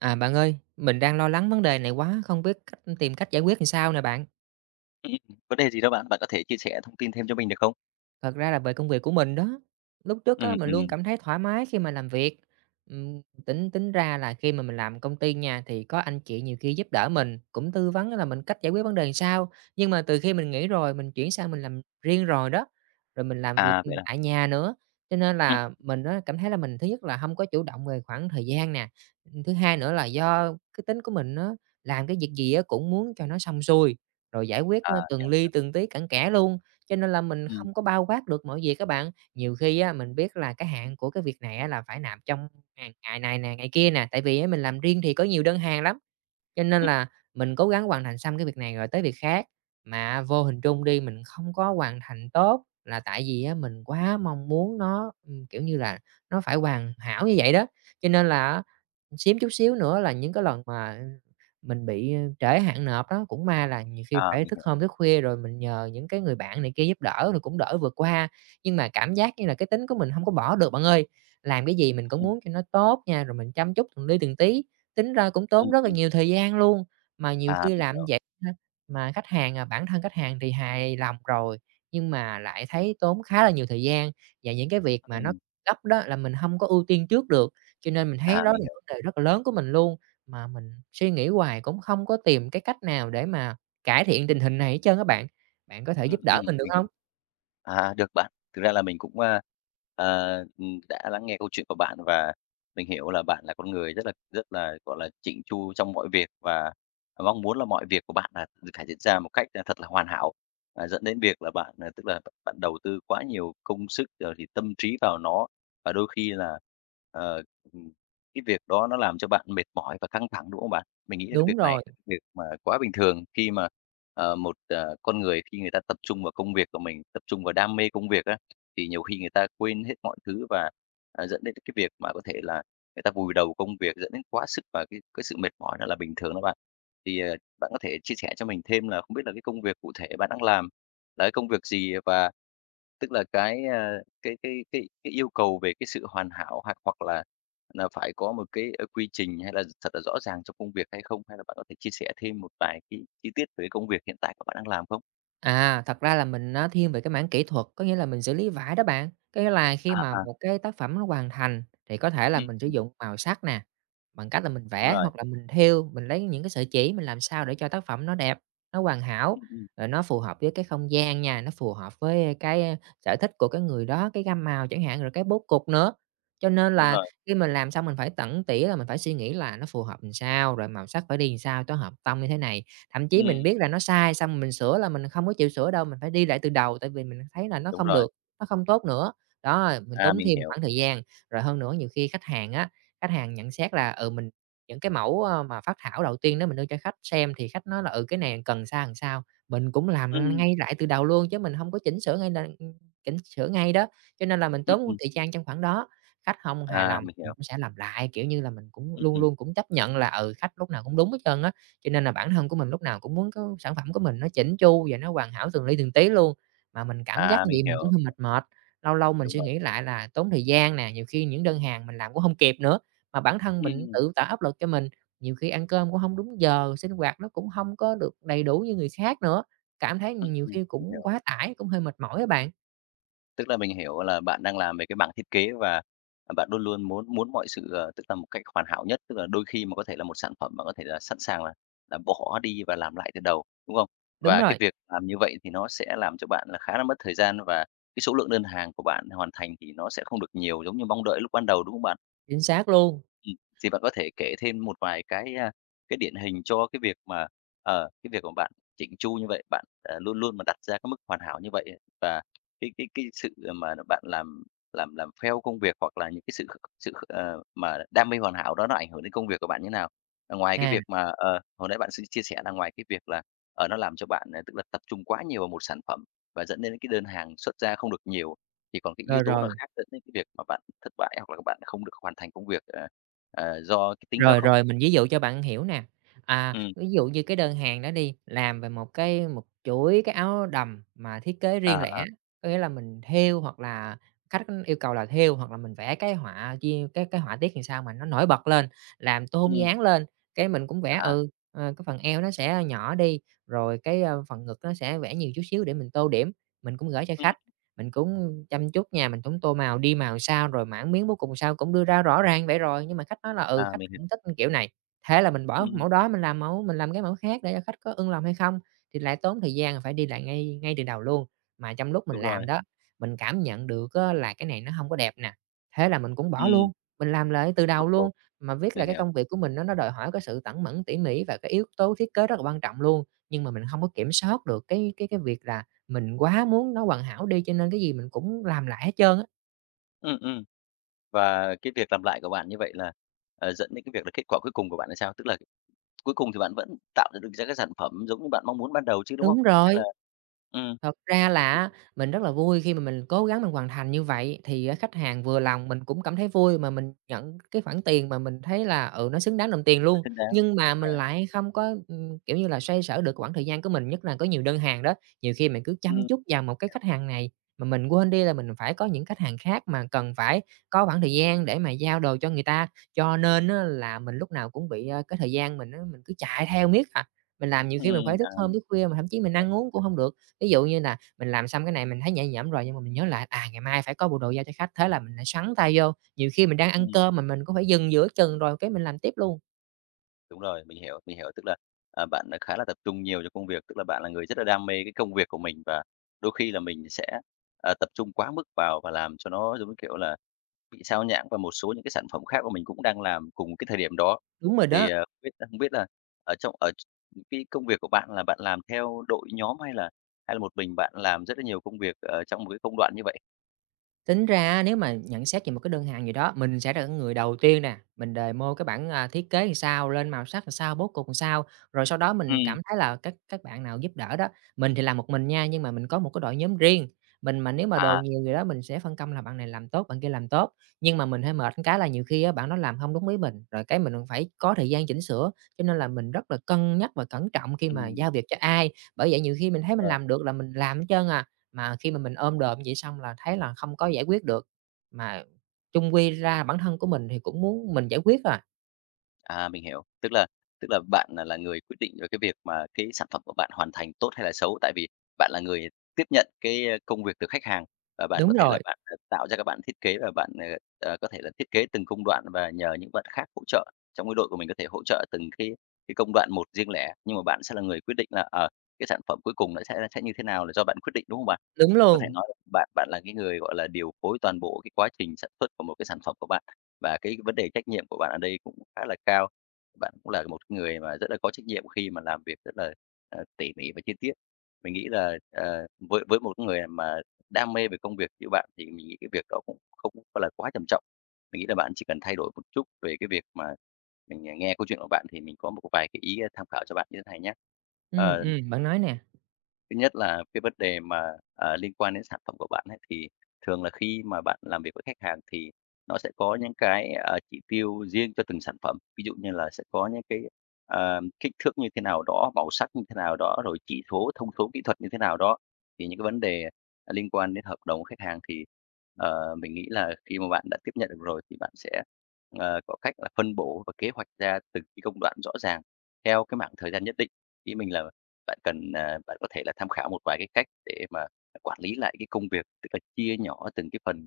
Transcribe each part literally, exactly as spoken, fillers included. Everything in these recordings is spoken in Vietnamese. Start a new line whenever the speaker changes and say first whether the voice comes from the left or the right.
right: À, bạn ơi, mình đang lo lắng vấn đề này quá, không biết cách tìm cách giải quyết ừn sao nè bạn.
left: Ừm. Vấn đề gì đó bạn? Bạn có thể chia sẻ thông tin thêm cho mình được không?
right: Thật ra là về công việc của mình đó! Lúc trước á
left: Ừm,
right: mình luôn
left: ừm.
right: cảm thấy thoải mái khi mà làm việc. Ừm, tính tính ra là khi mà mình làm công ty nha thì có anh chị nhiều khi giúp đỡ mình, cũng tư vấn á là mình cách giải quyết vấn đề sao. Nhưng mà từ khi mình nghỉ rồi mình chuyển sang mình làm riêng rồi đó, rồi mình làm việc
left: À, vậy à.
right: tại nhà nữa, cho nên
left: Ừm.
right: là mình á cảm thấy là mình thứ nhất là hông có chủ động về khoảng thời gian nè. Ừm, thứ hai nữa là do cái tính của mình á, làm cái việc gì á cũng muốn cho nó xong xuôi, rồi giải quyết,
left: À.
right: a, từng
left: Hiểu
right: li
left: rồi.
right: từng tí cặn kẽ luôn, cho nên là mình
left: Ừm.
right: không có bao quát được mọi việc á bạn. Nhiều khi á mình biết là cái hạn của cái việc này á là phải nạp trong ngày ngày này nè, ngày kia nè, tại vì mình làm riêng thì có nhiều đơn hàng lắm. Cho nên
left: Ừm.
right: là mình cố gắng hoàn thành xong cái việc này rồi tới việc khác, mà vô hình trung đi mình không có hoàn thành tốt là tại vì á mình quá mong muốn nó, ưm, kiểu như là, nó phải hoàn hảo như vậy đó. Cho nên là á xém chút xíu nữa là những cái lần mà mình bị, ơ, trễ hạn nộp á, cũng may là nhiều khi
left: À,
right: phải
left: mình
right: thức
left: hiểu.
right: hôm, thức khuya rồi mình nhờ những cái người bạn này kia giúp đỡ rồi cũng đỡ vượt qua. Nhưng mà cảm giác như là cái tính của mình hông có bỏ được bạn ơi, làm cái gì mình cũng
left: Ừm.
right: muốn cho nó tốt nha, rồi mình chăm chút từng li từng tí. Tính ra cũng tốn
left: Ừm,
right: rất là
left: ừm.
right: nhiều thời gian luôn, mà nhiều
left: À,
right: khi
left: mình
right: làm
left: hiểu.
right: vậy ha, mà khách hàng, à, bản thân khách hàng thì hài lòng rồi nhưng mà lại thấy tốn khá là nhiều thời gian, và những cái việc mà nó
left: Ừm.
right: gấp đó là mình hông có ưu tiên trước được. Cho nên mình thấy
left: À,
right: đó là
left: mình hiểu.
right: vấn đề rất là lớn của mình luôn, mà mình suy nghĩ hoài cũng không có tìm cái cách nào để mà cải thiện tình hình này hết trơn á bạn. Bạn có thể
left: Ừm,
right: giúp
left: ừm,
right: đỡ mình được
left: mình
right: hông?
left: hiểu. À, được bạn, thực ra là mình cũng, a, à, ừm, đã lắng nghe câu chuyện của bạn và mình hiểu là bạn là con người rất là rất là, gọi là, chỉn chu trong mọi việc, và mong muốn là mọi việc của bạn là phải diễn ra một cách, a, thật là hoàn hảo. À, dẫn đến việc là bạn, à, tức là, b bạn đầu tư quá nhiều công sức rồi thì tâm trí vào nó và đôi khi là, ờ, ừm, cái việc đó nó làm cho bạn mệt mỏi và căng thẳng, đúng không bạn? Mình nghĩ là cái
right: Đúng
left: việc này
right: rồi.
left: việc mà quá bình thường khi mà, ờ, một, ờ, con người khi người ta tập trung vào công việc của mình, tập trung vào đam mê công việc á, thì nhiều khi người ta quên hết mọi thứ và, à, dẫn đến tới cái việc mà có thể là người ta vùi đầu công việc, dẫn đến quá sức và cái cái sự mệt mỏi đó là bình thường đó bạn. Thì, à, bạn có thể chia sẻ cho mình thêm là không biết là cái công việc cụ thể bạn đang làm là cái công việc gì? Và tức là cái, a, cái cái cái cái yêu cầu về cái sự hoàn hảo hặc hoặc là là phải có một cái, ơ, quy trình hay là thật là rõ ràng trong công việc hay không? Hay là bạn có thể chia sẻ thêm một vài cái chi tiết về công việc hiện tại của bạn đang làm không?
right: À, thật ra là mình nó thiên về cái mảng kỹ thuật, có nghĩa là mình xử lý vải đó bạn! Có nghĩa là khi
left: À,
right: mà
left: à.
right: một cái tác phẩm nó hoàn thành thì có thể là mình sử
left: Ừm.
right: dụng màu sắc nè, bằng cách là mình
left: Đúng
right: vẽ
left: rồi.
right: hoặc là mình thêu, mình lấy những cái sợi chỉ mình làm sao để cho tác phẩm nó đẹp, nó hoàn hảo,
left: Ừm, ừm.
right: rồi nó phù hợp với cái không gian nha, nó phù hợp với, a, cái sở thích của cái người đó, cái gam màu chẳng hạn, rồi cái bố cục nữa. Cho nên
left: Đúng
right: là
left: rồi.
right: khi mình làm xong mình phải tẩn tỉa là mình phải suy nghĩ là nó phù hợp ừn sao, rồi màu sắc phải đi ừn sao cho hợp tông như thế này. Thậm chí mình
left: Ừm.
right: biết là nó sai, xong mình sửa là mình không có chịu sửa đâu, mình phải đi lại từ đầu tại vì mình thấy là nó
left: Đúng
right: không
left: rồi.
right: được, nó không tốt nữa! Đó, mình
left: À,
right: tốn
left: mình
right: thêm một
left: hiểu.
right: khoảng thời gian, rồi hơn nữa nhiều khi khách hàng á, khách hàng nhận xét là, ừ, mình những cái mẫu, a, mà phác thảo đầu tiên đó mình đưa cho khách xem thì khách nói là, ừ, cái này cần ừn sao, ừn sao, mình cũng làm
left: Ừm.
right: ngay lại từ đầu luôn chứ mình hông có chỉnh sửa ngay là chỉnh sửa ngay đó. Cho nên là mình
left: Ừm,
right: tốn
left: ừm.
right: thời gian trong khoảng đó! Khách hông hài
left: À,
right: lòng
left: mình
right: mình
left: hiểu.
right: cũng sẽ làm lại, kiểu như là, mình cũng
left: Ừm,
right: luôn
left: ừm.
right: luôn cũng chấp nhận nhận là, ừ, khách lúc nào cũng đúng hết trơn á, cho nên là bản thân của mình lúc nào cũng muốn có sản phẩm của mình nó chỉn chu và nó hoàn hảo từng li từng tí luôn. Mà mình cảm giác
left: À,
right: như
left: mình
right: vậy mình cũng
left: hiểu.
right: hơi mệt mệt, lâu lâu mình
left: Đúng
right: suy
left: rồi.
right: nghĩ lại là tốn thời gian nè, nhiều khi những đơn hàng mình làm cũng hông kịp nữa. Mà bản thân mình
left: Ừm!
right: tự tạo áp lực cho mình, nhiều khi ăn cơm cũng hông đúng giờ, sinh hoạt nó cũng hông có được đầy đủ như người khác nữa! Cảm thấy
left: Ừm,
right: nhiều
left: ừm,
right: khi
left: mình
right: cũng
left: hiểu.
right: quá tải, cũng hơi mệt mỏi á bạn.
left: Tức là mình hiểu là bạn đang làm về cái mảng thiết kế và bạn luôn luôn muốn muốn mọi sự, ờ tức là một cách hoàn hảo nhất. Tức là đôi khi mà có thể là một sản phẩm mà có thể là sẵn sàng là là bỏ đi và làm lại từ đầu, đúng không?
right: Đúng
left: Và cái
right: rồi.
left: việc làm như vậy thì nó sẽ làm cho bạn là khá là mất thời gian và cái số lượng đơn hàng của bạn hoàn thành thì nó sẽ không được nhiều giống như mong đợi lúc ban đầu, đúng không bạn?
right: Chính xác luôn!
left: Ừm. Thì bạn có thể kể thêm một vài cái, ờ, cái điển hình cho cái việc mà ờ, cái việc của bạn chỉn chu như vậy, bạn, ờ, luôn luôn mà đặt ra cái mức hoàn hảo như vậy ấy, và cái cái cái sự mà bạn làm làm làm pheo công việc hoặc là những cái sự kh sự kh ờ, mà đam mê hoàn hảo đó nó ảnh hưởng đến công việc của bạn như thế nào? Ngoài cái
right: À.
left: việc mà ờ, hồi nãy bạn xi chia sẻ là ngoài cái việc là, ờ, nó làm cho bạn tức là tập trung quá nhiều vào một sản phẩm và dẫn đến cái đơn hàng xuất ra không được nhiều, thì còn cái yếu
right: Rồi,
left: tố nào
right: rồi.
left: khác dẫn đến cái việc mà bạn thất bại hoặc là các bạn không được hoàn thành công việc, ờ, ờ, do cái tính đó
right: Rồi,
left: không?
right: rồi, mình ví dụ cho bạn hiểu nè. À,
left: Ừm.
right: ví dụ như cái đơn hàng đó đi, làm về một cái một chuỗi cái áo đầm mà thiết kế
left: À,
right: riêng lẻ,
left: à.
right: có nghĩa là mình thêu hoặc là khách yêu cầu là thêu hoặc là mình vẽ cái họa chia cái cái họa tiết thì sao mà nó nổi bật lên, làm tôn
left: Ừm.
right: dáng lên. Cái, mình cũng vẽ,
left: À.
right: ừ, ờ, cái phần eo nó sẽ nhỏ đi, rồi cái phần ngực nó sẽ vẽ nhiều chút xíu để mình tô điểm. Mình cũng gửi cho
left: Ừm.
right: khách. Mình cũng chăm chút nha, mình cũng tô màu, đi màu sao, rồi mảng, miếng cuối cùng sao, cũng đưa ra rõ ràng như vậy rồi. Nhưng mà khách nói là, ừ,
left: À,
right: khách
left: mình hiểu.
right: không thích kiểu này. Thế là mình bỏ
left: Ừm.
right: mẫu đó, mình làm mẫu mình làm cái mẫu khác để cho khách có ưng lòng hay không, thì lại tốn thời gian là phải đi lại ngay ngay từ đầu luôn. Mà trong lúc mình
left: Đúng rồi.
right: làm đó, mình cảm nhận được á, là cái này nó hông có đẹp nè. Thế là mình cũng bỏ
left: Ừm.
right: luôn, mình làm lại từ đầu luôn.
left: [unintelligible]
right: Mà viết là
left: Mình
right: cái
left: hiểu.
right: công việc của mình nó nó đòi hỏi cái sự tẩn mẩn, tỉ mỉ và cái yếu tố thiết kế rất là quan trọng luôn. Nhưng mà mình hông có kiểm soát được cái cái cái việc là mình quá muốn nó hoàn hảo đi, cho nên cái gì mình cũng làm lại hết trơn á.
left: Ừm, ừm. Và cái việc làm lại của bạn như vậy là, à, dẫn đến cái việc là kết quả cuối cùng của bạn là sao? Tức là cuối cùng thì bạn vẫn tạo ra được ra cái sản phẩm giống như bạn mong muốn ban đầu chứ, đúng không?
right: Đúng
left: Hay là
right: rồi!
left: ừm.
right: Thật ra là á mình rất là vui khi mà mình cố gắng mình hoàn thành như vậy, thì á khách hàng vừa lòng, mình cũng cảm thấy vui, mà mình nhận cái khoản tiền mà mình thấy là, ừ, nó xứng đáng đồng tiền
left: [unintelligible]
right: luôn.
left: xứng đáng,
right: Nhưng mà
left: đúng
right: mình
left: rồi.
right: lại không có, ừm, kiểu như là, xoay sở được quãng thời gian của mình, nhất là có nhiều đơn hàng đó. Nhiều khi mình cứ chăm
left: Ừm.
right: chút vào một cái khách hàng này mà mình quên đi là mình phải có những khách hàng khác, mà cần phải có khoảng thời gian để mà giao đồ cho người ta. Cho nên á là mình lúc nào cũng bị, a, cái thời gian mình á, mình cứ chạy theo miết à. Mình làm nhiều khi mình phải
left: Ừm,
right: thức
left: à,
right: hôm,
left: mình
right: thức khuya mà thậm chí mình ăn uống
left: [unintelligible]
right: cũng hông được. Ví dụ như là mình làm xong cái này, mình thấy nhẹ nhõm rồi nhưng mà mình nhớ lại, à, ngày mai phải có bộ đồ giao cho khách, thế là mình lại xoắn tay vô. Nhiều khi mình đang ăn
left: Ừm.
right: cơm mà mình cũng phải dừng giữa chừng rồi cái mình làm tiếp luôn.
left: Đúng rồi, mình hiểu, mình hiểu. Tức là, à, bạn khá là tập trung nhiều cho công việc, tức là bạn là người rất là đam mê cái công việc của mình, và đôi khi là mình sẽ, à, tập trung quá mức vào và làm cho nó giống như kiểu là bị xao nhãng và một số những cái sản phẩm khác mà mình cũng đang làm cùng một cái thời điểm đó.
right: Đúng rồi
left: Thì,
right: đó!
left: ờ, biết không biết là ở trong ở tr cái công việc của bạn là bạn làm theo đội nhóm hay là hay là một mình bạn làm rất là nhiều công việc ở trong một cái công đoạn như vậy?
right: Tính ra á nếu mà nhận xét về một cái đơn hàng gì đó, mình sẽ là người đầu tiên nè, mình demo cái bảng, à, thiết kế sao, lên màu sắc làm sao, bố cục làm sao. Rồi sau đó mình
left: Ừm.
right: cảm thấy là các các bạn nào giúp đỡ đó, mình thì làm một mình nha, nhưng mà mình có một cái đội nhóm riêng. Mình mà nếu mà đồ
left: À.
right: nhiều gì đó mình sẽ phân công là bạn này làm tốt, bạn kia làm tốt, nhưng mà mình hơi mệt cái là nhiều khi bạn đó làm hông đúng ý mình, rồi cái mình phải có thời gian chỉnh sửa cho nên là mình rất là cân nhắc và cẩn trọng khi mà
left: Ừm.
right: giao việc cho ai. Bởi vậy nhiều khi mình thấy mình
left: Rồi.
right: làm được là mình làm trơn à, mà khi mà mình ôm đồm vậy xong là thấy là không có giải quyết được, mà chung quy ra bản thân của mình thì cũng muốn mình giải quyết thôi à.
left: À, mình hiểu. Tức là tức là bạn là là người quyết định về cái việc mà cái sản phẩm của bạn hoàn thành tốt hay là xấu, tại vì bạn là người tiếp nhận cái, ơ, công việc từ khách hàng và bạn
right: Đúng
left: có thể là
right: rồi.
left: bạn, ờ, tạo ra các bạn thiết kế và bạn, ờ, ờ có thể là thiết kế từng công đoạn và nhờ những bạn khác hỗ trợ. Trong cái đội của mình có thể hỗ trợ từng cái cái công đoạn một riêng lẻ, nhưng mà bạn sẽ là người quyết định là, ờ, cái sản phẩm cuối cùng nó sẽ sẽ như thế nào là do bạn quyết định, đúng không bạn?
right: Đúng
left: Có thể
right: luôn.
left: nói bạn bạn là cái người, gọi là, điều phối toàn bộ cái quá trình sản xuất của một cái sản phẩm của bạn, và cái vấn đề trách nhiệm của bạn ở đây cũng khá là cao. Bạn cũng là một cái người mà rất là có trách nhiệm khi mà làm việc rất là, a, tỉ mỉ và chi tiết. Mình nghĩ là, à, với với một cái người mà đam mê về công việc như bạn thì mình nghĩ cái việc đó cũng không có là quá trầm trọng. Mình nghĩ là bạn chỉ cần thay đổi một chút về cái việc mà mình, à, nghe câu chuyện của bạn thì mình có một một vài cái ý tham khảo cho bạn như thế này nhá.
right: Ừm,
left: Ờ.
right: ừm, bạn nói nè.
left: Thứ nhất là cái vấn đề mà, à, liên quan đến sản phẩm của bạn ấy, thì thường là khi mà bạn làm việc với khách hàng thì nó sẽ có những cái, ờ, chỉ tiêu riêng cho từng sản phẩm, ví dụ như là sẽ có những cái, ờ, kích thước như thế nào đó, màu sắc như thế nào đó, rồi chỉ số, thông số kỹ thuật như thế nào đó. Thì những cái vấn đề, ờ, liên quan đến hợp đồng của khách hàng thì, ờ, mình nghĩ là khi mà bạn đã tiếp nhận được rồi thì bạn sẽ, ờ, có cách là phân bổ và kế hoạch ra từng cái công đoạn rõ ràng theo cái mảng thời gian nhất định. Ý mình là bạn cần ờ, bạn có thể là tham khảo một vài cái cách để mà quản lý lại cái công việc, tức là chia nhỏ từng cái phần,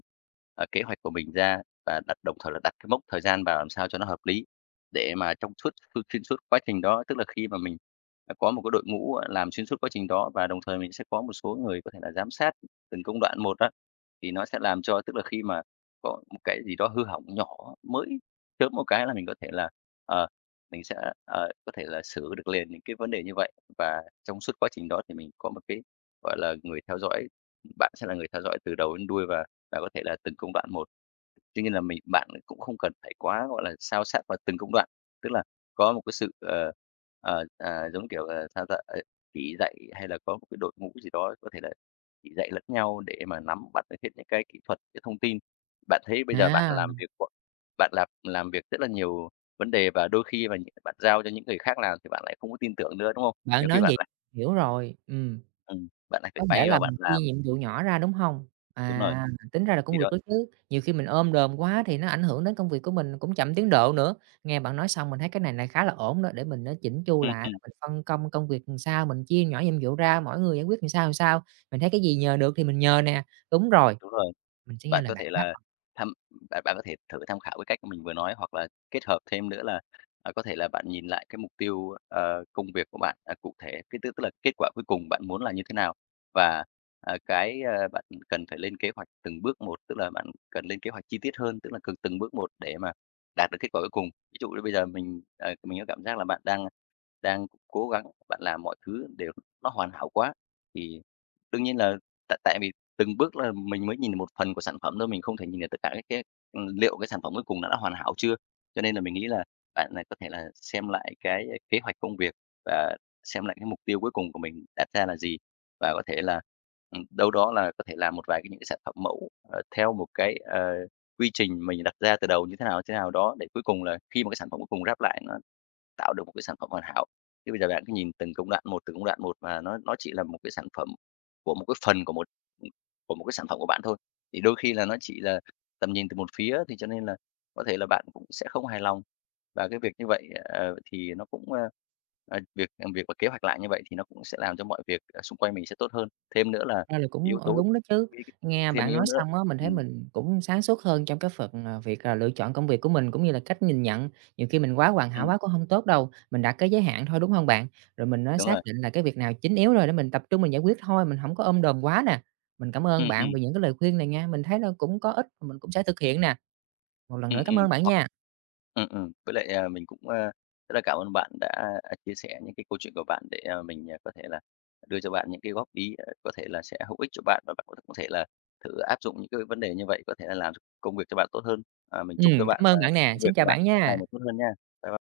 left: ờ, kế hoạch của mình ra và đặt đồng thời là đặt cái mốc thời gian vào làm sao cho nó hợp lý để mà trong suốt x xuyên suốt quá trình đó. Tức là khi mà mình, à, có một cái đội ngũ, gọi, làm xuyên suốt quá trình đó và đồng thời mình sẽ có một số người có thể là giám sát từng công đoạn một á, thì nó sẽ làm cho tức là khi mà có một cái gì đó hư hỏng nhỏ, mới chớm một cái là mình có thể là, ờ, mình sẽ, ờ, có thể là xử được liền những cái vấn đề như vậy. Và trong suốt quá trình đó thì mình có một cái, gọi là, người theo dõi, bạn sẽ là người theo dõi từ đầu đến đuôi và và có thể là từng công đoạn một. Tuy nhiên là mình bạn ấy cũng không cần phải quá, gọi là, sao sát vào từng công đoạn, tức là có một cái sự, ờ, ờ, ờ, giống kiểu là sao ta? À, chỉ dạy hay là có một cái đội ngũ gì đó có thể là chỉ dạy lẫn nhau để mà nắm bắt được hết những cái kỹ thuật, cái thông tin. Bạn thấy bây giờ bạn
right: À.
left: làm việc bạn làm làm việc rất là nhiều vấn đề và đôi khi mà những cái bạn giao cho những người khác làm thì bạn lại không có tin tưởng nữa, đúng không?
right: Bạn
left: Nhiều khi
right: nói
left: bạn
right: vậy
left: lại
right: hiểu rồi. Ừm.
left: Ừm, bạn lại phải
right: Có thể
left: bay
right: là
left: vào bạn
right: mình chia
left: làm.
right: nhiệm vụ nhỏ ra, đúng hông?
left: Đúng rồi,
right: À, tính ra là
left: thì
right: cũng được
left: đó.
right: đó chứ, nhiều khi mình ôm đồm quá thì nó ảnh hưởng đến công việc của mình cũng chậm tiến độ nữa. Nghe bạn nói xong, mình thấy cái này này khá là ổn đó, để mình á chỉn chu
left: Ừm,
right: lại [unintelligible]
left: ừm.
right: mình phân công công việc ừn sao, mình chia nhỏ nhiệm vụ ra, mỗi người giải quyết ừn sao, ừn sao, mình thấy cái gì nhờ được thì mình nhờ nè. Đúng rồi,
left: Đúng rồi.
right: mình sẽ nghe
left: Bạn
right: lời
left: có
right: bạn
left: thể
right: đó.
left: là thăm bạn bạn có thể thử tham khảo cái cách mà mình vừa nói, hoặc là kết hợp thêm nữa là, à, có thể là bạn nhìn lại cái mục tiêu, ờ, công việc của bạn, ờ, cụ thể, cái tức tức là kết quả cuối cùng bạn muốn là như thế nào, và, à, cái, ơ, bạn cần phải lên kế hoạch từng bước một, tức là bạn cần lên kế hoạch chi tiết hơn, tức là cần từng bước một để mà đạt được kết quả cuối cùng. Ví dụ như bây giờ mình, ờ, mình có cảm giác là bạn đang đang cố gắng bạn làm mọi thứ để nó hoàn hảo quá, thì đương nhiên là tại tại vì từng bước là mình mới nhìn được một phần của sản phẩm thôi, mình không thể nhìn được tất cả các cái ừ, liệu cái sản phẩm cuối cùng nó đã hoàn hảo chưa. Cho nên là mình nghĩ là bạn là có thể là xem lại cái kế hoạch công việc và xem lại cái mục tiêu cuối cùng của mình đặt ra là gì, và có thể là, ừm, đâu đó là có thể làm một vài những cái sản phẩm mẫu, ờ, theo một cái, ờ, quy trình mình đặt ra từ đầu như thế nào, như thế nào, đó, để cuối cùng là khi mà cái sản phẩm cuối cùng ráp lại nó tạo được một cái sản phẩm hoàn hảo. Thế bây giờ bạn cứ nhìn từng công đoạn một, từng công đoạn một, và nó nó chỉ là một cái sản phẩm của một cái phần của một của một cái sản phẩm của bạn thôi. Thì đôi khi là nó chỉ là tầm nhìn từ một phía, thì cho nên là có thể là bạn cũng sẽ không hài lòng. Và cái việc như vậy, ờ, thì nó cũng ơ, ờ, việc làm việc và kế hoạch lại như vậy thì nó cũng sẽ làm cho mọi việc ở xung quanh mình sẽ tốt hơn. Thêm nữa là cái
right: [unintelligible] Ra là
left: yếu
right: cũng, ơ,
left: tố
right: đúng đó chứ.
left: [unintelligible]
right: Nghe
left: thêm
right: bạn
left: yếu
right: nói
left: nữa.
right: xong á, mình thấy
left: Ừm.
right: mình cũng sáng suốt hơn trong cái phần, à, việc, à, lựa chọn công việc của mình cũng như là cách nhìn nhận. Nhiều khi mình quá hoàn hảo
left: Ừm.
right: quá cũng hông tốt đâu, mình đặt cái giới hạn thôi, đúng không bạn? Rồi mình á
left: Đúng rồi.
right: xác định là cái việc nào chính yếu rồi để mình tập trung mình giải quyết thôi, mình hổng có ôm đồm quá nè. Mình cảm ơn
left: Ừm,
right: bạn
left: ừm.
right: vì những cái lời khuyên này nghe, mình thấy là cũng có ích và mình cũng sẽ thực hiện nè. Một lần
left: Ừm,
right: nữa cảm
left: ừm
right: ơn bạn
left: hoặc
right: nha.
left: ừm, ừm. Với lại, à, mình cũng, a, rất là cảm ơn bạn đã, à, chia sẻ những cái câu chuyện của bạn để, à, mình có thể là đưa cho bạn những cái góp ý, có thể là sẽ hữu ích cho bạn, và bạn [unintelligible] có thể là thử áp dụng những cái vấn đề như vậy, có thể là làm ch công việc cho bạn tốt hơn. Ờ, mình chúc cho
right: Ừm,
left: bạn
right: cảm
left: và
right: ơn bạn nè,
left: công việc
right: xin
left: của
right: chào
left: bạn
right: bạn
left: sẽ ngày
right: nha.
left: một tốt hơn nha. Bye b